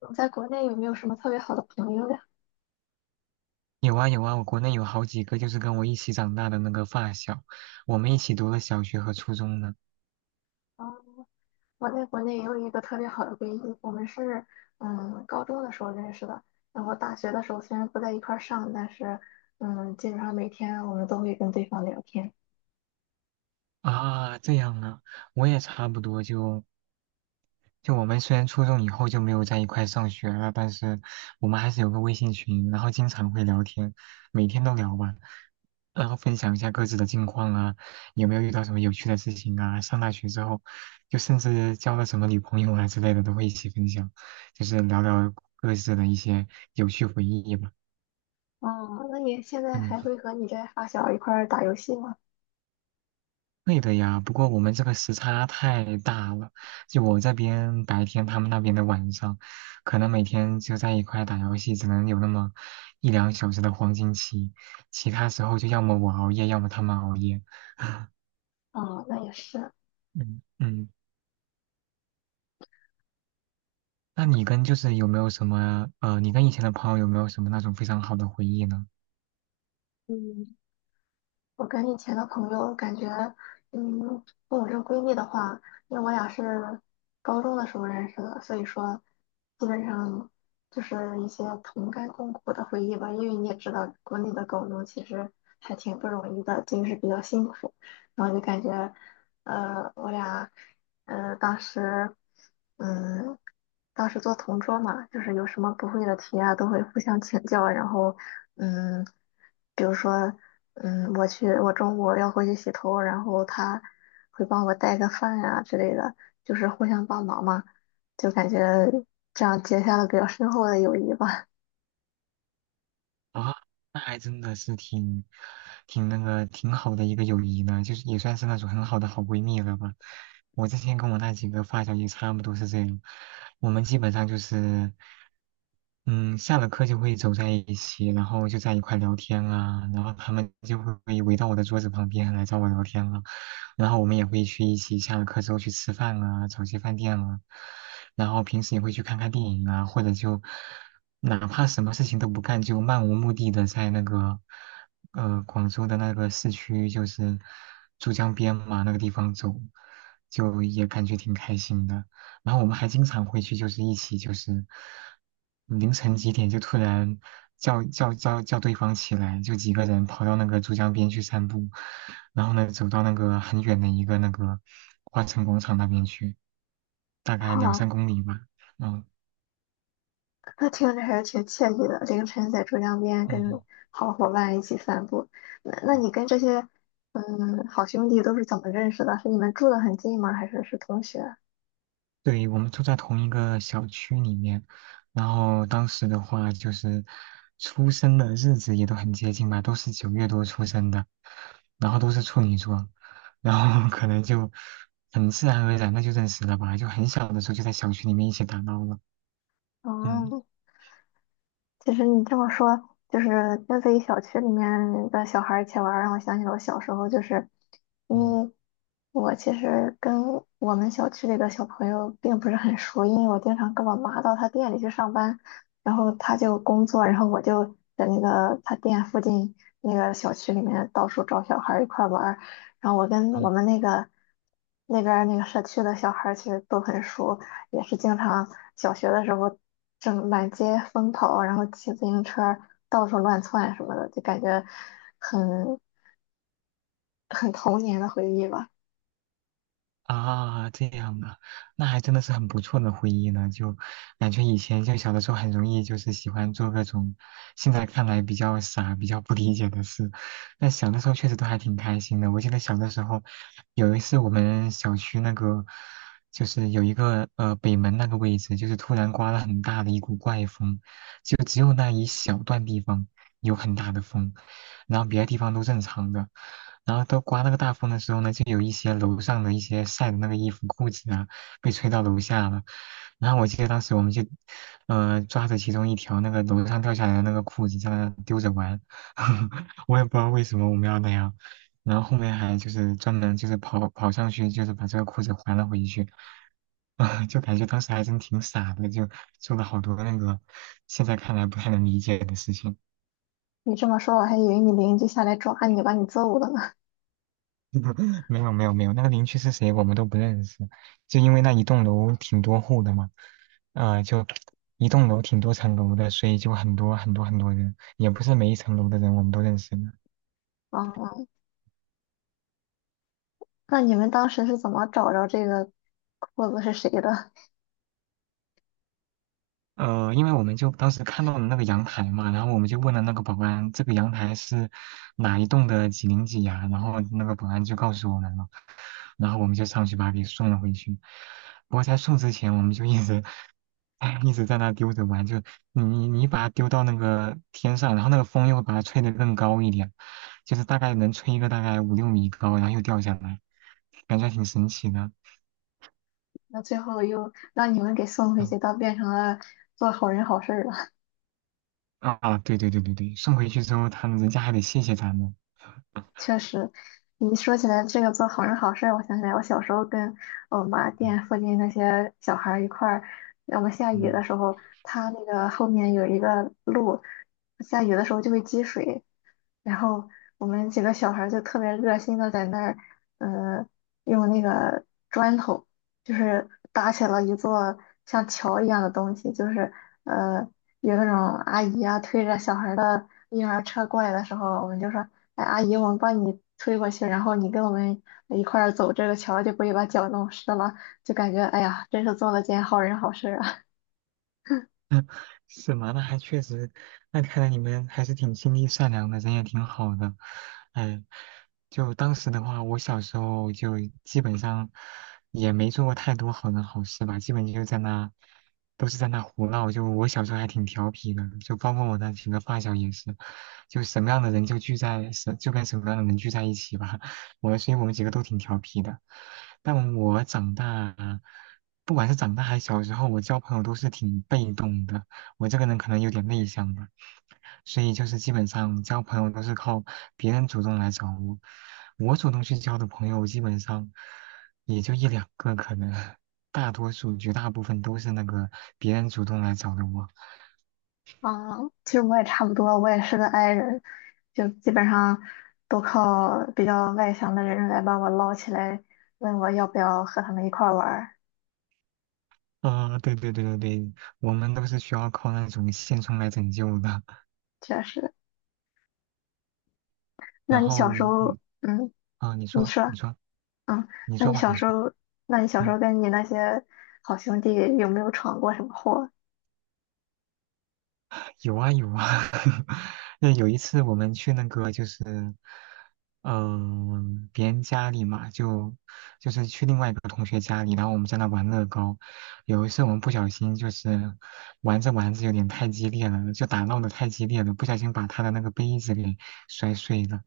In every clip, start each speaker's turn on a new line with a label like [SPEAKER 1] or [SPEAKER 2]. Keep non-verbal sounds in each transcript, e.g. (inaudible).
[SPEAKER 1] 我在国内有没有什么特别好的朋友呀？
[SPEAKER 2] 有啊有啊，我国内有好几个就是跟我一起长大的那个发小，我们一起读了小学和初中呢。
[SPEAKER 1] 嗯，我在国内也有一个特别好的闺蜜，我们是高中的时候认识的，然后大学的时候虽然不在一块儿上，但是基本上每天我们都会跟对方聊天。
[SPEAKER 2] 啊，这样啊，我也差不多就我们虽然初中以后就没有在一块上学了，但是我们还是有个微信群，然后经常会聊天，每天都聊吧，然后分享一下各自的近况啊，有没有遇到什么有趣的事情啊，上大学之后，就甚至交了什么女朋友啊之类的都会一起分享，就是聊聊各自的一些有趣回忆吧。
[SPEAKER 1] 哦，那你现在还
[SPEAKER 2] 嗯。
[SPEAKER 1] 会和你这发小一块儿打游戏吗？
[SPEAKER 2] 对的呀，不过我们这个时差太大了，就我这边白天，他们那边的晚上，可能每天就在一块打游戏，只能有那么一两小时的黄金期，其他时候就要么我熬夜，要么他们熬夜。
[SPEAKER 1] 哦，那也是。
[SPEAKER 2] 嗯嗯，那你跟就是有没有什么你跟以前的朋友有没有什么那种非常好的回忆呢？
[SPEAKER 1] 嗯，我跟以前的朋友感觉，嗯，跟我这个闺蜜的话，因为我俩是高中的时候认识的，所以说基本上就是一些同甘共苦的回忆吧。因为你也知道，国内的高中其实还挺不容易的，就是比较辛苦。然后就感觉，我俩，当时，嗯，当时做同桌嘛，就是有什么不会的题啊，都会互相请教，然后，嗯，比如说。嗯，我去，我中午要回去洗头，然后他会帮我带个饭呀、之类的，就是互相帮忙嘛，就感觉这样结下了比较深厚的友谊吧。(laughs)
[SPEAKER 2] 啊，那还真的是挺好的一个友谊呢，就是也算是那种很好的好闺蜜了吧。我之前跟我那几个发小也差不多是这样，我们基本上就是，嗯，下了课就会走在一起，然后就在一块聊天啊，然后他们就会围到我的桌子旁边来找我聊天了，然后我们也会去一起下了课之后去吃饭啊，找些饭店啊，然后平时也会去看看电影啊，或者就哪怕什么事情都不干，就漫无目的的在那个广州的那个市区，就是珠江边嘛那个地方走，就也感觉挺开心的。然后我们还经常回去，就是一起就是凌晨几点就突然叫对方起来，就几个人跑到那个珠江边去散步，然后呢走到那个很远的一个花城广场那边去，大概
[SPEAKER 1] 好
[SPEAKER 2] 两
[SPEAKER 1] 啊，
[SPEAKER 2] 三公里吧。嗯
[SPEAKER 1] 那听着还是挺惬意的，凌晨在珠江边跟
[SPEAKER 2] 嗯。
[SPEAKER 1] 好伙伴一起散步。那你跟这些好兄弟都是怎么认识的？是你们住得很近吗？还是是同学？
[SPEAKER 2] 对，我们住在同一个小区里面，然后当时的话就是出生的日子也都很接近吧，都是九月多出生的，然后都是处女座，然后 (laughs) 可能就很自然而然的就认识了吧，就很小的时候就在小区里面一起打闹了。嗯
[SPEAKER 1] 哦，其实你这么说，就是跟自己小区里面的小孩儿一起玩儿，让我想起了我小时候，就是因
[SPEAKER 2] 嗯
[SPEAKER 1] 为我其实跟我们小区里的小朋友并不是很熟，因为我经常跟我妈到她店里去上班，然后她就工作，然后我就在那个她店附近那个小区里面到处找小孩儿一块儿玩儿，然后我跟我
[SPEAKER 2] 嗯，
[SPEAKER 1] 们那个那边儿那个社区的小孩儿其实都很熟。也是经常小学的时候正满街疯跑，然后骑自行车到处乱窜什么的，就感觉很很童年的回忆吧。
[SPEAKER 2] 啊，这样啊，那还真的是很不错的回忆呢。就感觉以前就小的时候很容易就是喜欢做各种现在看来比较傻、比较不理解的事，但小的时候确实都还挺开心的。我记得小的时候有一次我们小区那个就是有一个北门那个位置，就是突然刮了很大的一股怪风，就只有那一小段地方有很大的风，然后别的地方都正常的。然后都刮那个大风的时候呢，就有一些楼上的一些晒的那个衣服、裤子啊，被吹到楼下了。然后我记得当时我们就，抓着其中一条那个楼上掉下来的那个裤子，在那丢着玩。(laughs) 我也不知道为什么我们要那样，然后后面还就是专门就是跑跑上去，就是把这个裤子还了回去，(laughs) 啊，就感觉当时还真挺傻的，就做了好多那个现在看来不太能理解的事情。
[SPEAKER 1] 你这么说，我还以为你邻居下来抓你，把你揍了呢。(laughs)
[SPEAKER 2] (laughs) 没有没有没有，那个邻居是谁我们都不认识，就因为那一栋楼挺多户的嘛，就一栋楼挺多层楼的，所以就很多很多很多人，也不是每一层楼的人我们都认识的。
[SPEAKER 1] 啊、那你们当时是怎么找着这个裤子是谁的？
[SPEAKER 2] 因为我们就当时看到了那个阳台嘛，然后我们就问了那个保安，这个阳台是哪一栋的几零几呀、然后那个保安就告诉我们了，然后我们就上去把他给送了回去。不过在送之前，我们就一直，哎，一直在那丢着玩，就你你你把它丢到那个天上，然后那个风又会把它吹得更高一点，就是大概能吹一个大概五六米高，然后又掉下来，感觉还挺神奇的。
[SPEAKER 1] 那最后又让你们给送回
[SPEAKER 2] 嗯
[SPEAKER 1] 去，倒变成了做好人好事儿了。
[SPEAKER 2] 啊，对对对对对，送回去之后，他们人家还得谢谢咱们。
[SPEAKER 1] 确实，你一说起来这个做好人好事儿，我想起来我小时候跟我妈店附近那些小孩儿一块儿，我们下雨的
[SPEAKER 2] 嗯，
[SPEAKER 1] 时候，它那个后面有一个路，下雨的时候就会积水，然后我们几个小孩儿就特别热心的在那儿，呃，用那个砖头，就是搭起了一座像桥一样的东西，就是呃，有那种阿姨啊推着小孩儿的婴儿车过来的时候，我们就说，哎，阿姨，我们帮你推过去，然后你跟我们一块儿走这个桥，就不会把脚弄湿了，就感觉哎呀，真是做了件好人好事儿啊。
[SPEAKER 2] 是吗？那还确实，那看来你们还是挺心地善良的，人也挺好的。哎，就当时的话，我小时候就基本上也没做过太多好人好事吧，基本就在那，都是在那胡闹。就我小时候还挺调皮的，就包括我那几个发小也是，就什么样的人就跟什么样的人聚在一起吧。(laughs) 我，所以我们几个都挺调皮的。但我长大，不管是长大还是小时候，我交朋友都是挺被动的。我这个人可能有点内向吧，所以就是基本上交朋友都是靠别人主动来找我，我主动去交的朋友基本上也就一两个，可能大多数绝大部分都是那个别人主动来找的我。
[SPEAKER 1] 啊，其实我也差不多，我也是个 i 人，就基本上都靠比较外向的人来把我捞起来，问我要不要和他们一块儿玩儿。
[SPEAKER 2] 啊、对对对对对，我们都是需要靠那种现充来拯救的。
[SPEAKER 1] 确实，那
[SPEAKER 2] 然
[SPEAKER 1] 你小时
[SPEAKER 2] 后，
[SPEAKER 1] 候，嗯，
[SPEAKER 2] 啊、你
[SPEAKER 1] 你
[SPEAKER 2] 说，
[SPEAKER 1] 说，
[SPEAKER 2] 你说，
[SPEAKER 1] 嗯，
[SPEAKER 2] 你
[SPEAKER 1] 那
[SPEAKER 2] 说
[SPEAKER 1] 你
[SPEAKER 2] 吧，
[SPEAKER 1] 小
[SPEAKER 2] 你
[SPEAKER 1] 时
[SPEAKER 2] 说，
[SPEAKER 1] 候，那你小时候
[SPEAKER 2] 嗯。
[SPEAKER 1] 跟你那些好兄弟有没有闯过什么祸？
[SPEAKER 2] 有啊有啊，(laughs) 那有一次我们去那个就是，嗯、别人家里嘛，就是去另外一个同学家里，然后我们在那玩乐高。有一次我们不小心就是玩着玩着有点太激烈了，就打闹的太激烈了，不小心把他的那个杯子给摔碎了。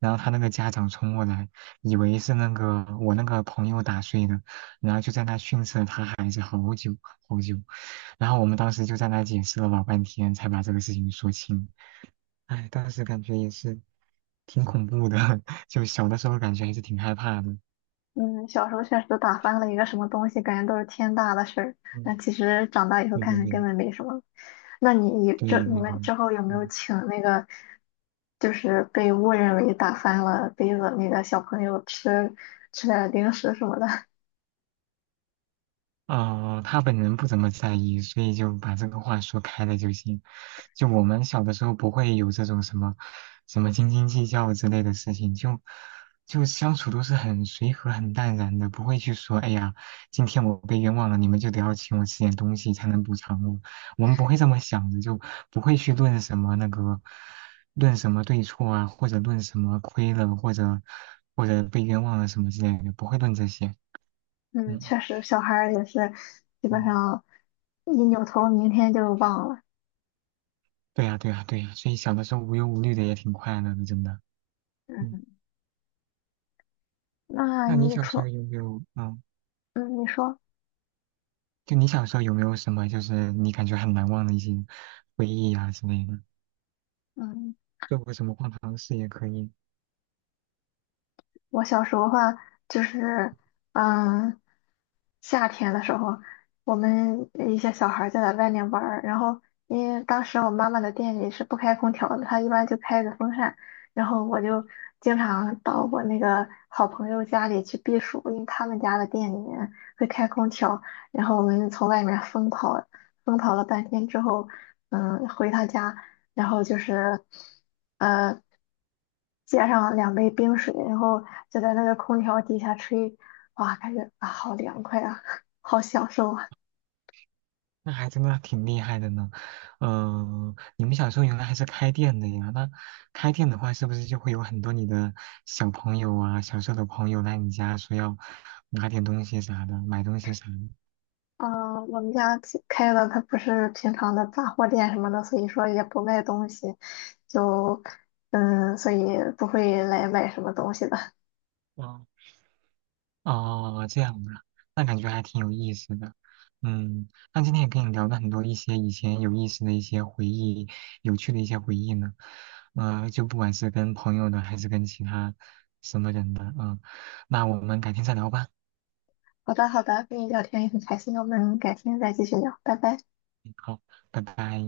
[SPEAKER 2] 然后他那个家长冲过来，以为是那个我那个朋友打碎的，然后就在那训斥了他孩子好久好久，然后我们当时就在那解释了老半天，才把这个事情说清。哎，当时感觉也是挺恐怖的，(laughs) 就小的时候感觉还是挺害怕的。
[SPEAKER 1] 嗯，小时候确实打翻了一个什么东西，感觉都是天大的事儿。但
[SPEAKER 2] 嗯，
[SPEAKER 1] 其实长大以后
[SPEAKER 2] 对
[SPEAKER 1] 看
[SPEAKER 2] 对
[SPEAKER 1] 看根
[SPEAKER 2] 对，
[SPEAKER 1] 本没什么。那你你这
[SPEAKER 2] 对
[SPEAKER 1] 你
[SPEAKER 2] 对
[SPEAKER 1] 们
[SPEAKER 2] 对，
[SPEAKER 1] 之后有没有
[SPEAKER 2] 嗯。
[SPEAKER 1] 请那个，就是被误认为打翻了杯子那个小朋友吃点儿零食什么的？
[SPEAKER 2] 他本人不怎么在意，所以就把这个话说开了就行。就我们小的时候不会有这种什么什么斤斤计较之类的事情，就相处都是很随和、很淡然的，不会去说哎呀，今天我被冤枉了，你们就得要请我吃点东西才能补偿我。我们不会这么想的，就不会去论什么对错啊，或者论什么亏了，或者被冤枉了什么之类的，不会论这些。
[SPEAKER 1] (laughs) 嗯，
[SPEAKER 2] 嗯。
[SPEAKER 1] 确实，小孩儿也是基本
[SPEAKER 2] 嗯
[SPEAKER 1] 上一扭头，明天就忘了。
[SPEAKER 2] 对呀，对呀，对呀，所以小的时候无忧无虑的也挺快乐的，真的。嗯，
[SPEAKER 1] 嗯，那
[SPEAKER 2] 那你
[SPEAKER 1] 你
[SPEAKER 2] 小时候
[SPEAKER 1] 说，
[SPEAKER 2] 有没有，
[SPEAKER 1] 嗯，你说
[SPEAKER 2] 就你小时候有没有什么，就是你感觉很难忘的一些回忆啊之类的？
[SPEAKER 1] 嗯。
[SPEAKER 2] 做过什么荒唐事也可以。
[SPEAKER 1] 我小时候的话，就是，嗯，夏天的时候，我们一些小孩儿就在外面玩儿，然后因为当时我妈妈的店里是不开空调的，她一般就开着风扇，然后我就经常到我那个好朋友家里去避暑，因为他们家的店里面会开空调，然后我们从外面疯跑，疯跑了半天之后，嗯，回他家，然后就是，呃。接上两杯冰水，然后就在那个空调底下吹，哇，感觉啊好凉快啊，(laughs) 好享受啊！
[SPEAKER 2] 那还真的挺厉害的呢。嗯，你们小时候原来还是开店的呀？那开店的话，是不是就会有很多你的小朋友啊、小时候的朋友来你家说要拿点东西啥的，买东西啥的？
[SPEAKER 1] 嗯，我们家其开的它不是平常的杂货店什么的，所以说也不卖东西，就嗯，所以不会来买什么东西的。
[SPEAKER 2] 哇哦，这样啊，那感觉还挺有意思的。嗯，那今天也跟你聊了很多一些以前有意思的一些回忆，有趣的一些回忆呢。就不管是跟朋友的，还是跟其他什么人的，嗯，那我们改天再聊吧。
[SPEAKER 1] 好的，好的，跟你聊天也很开心，我们改天再继续聊，拜拜。
[SPEAKER 2] 嗯好，拜拜。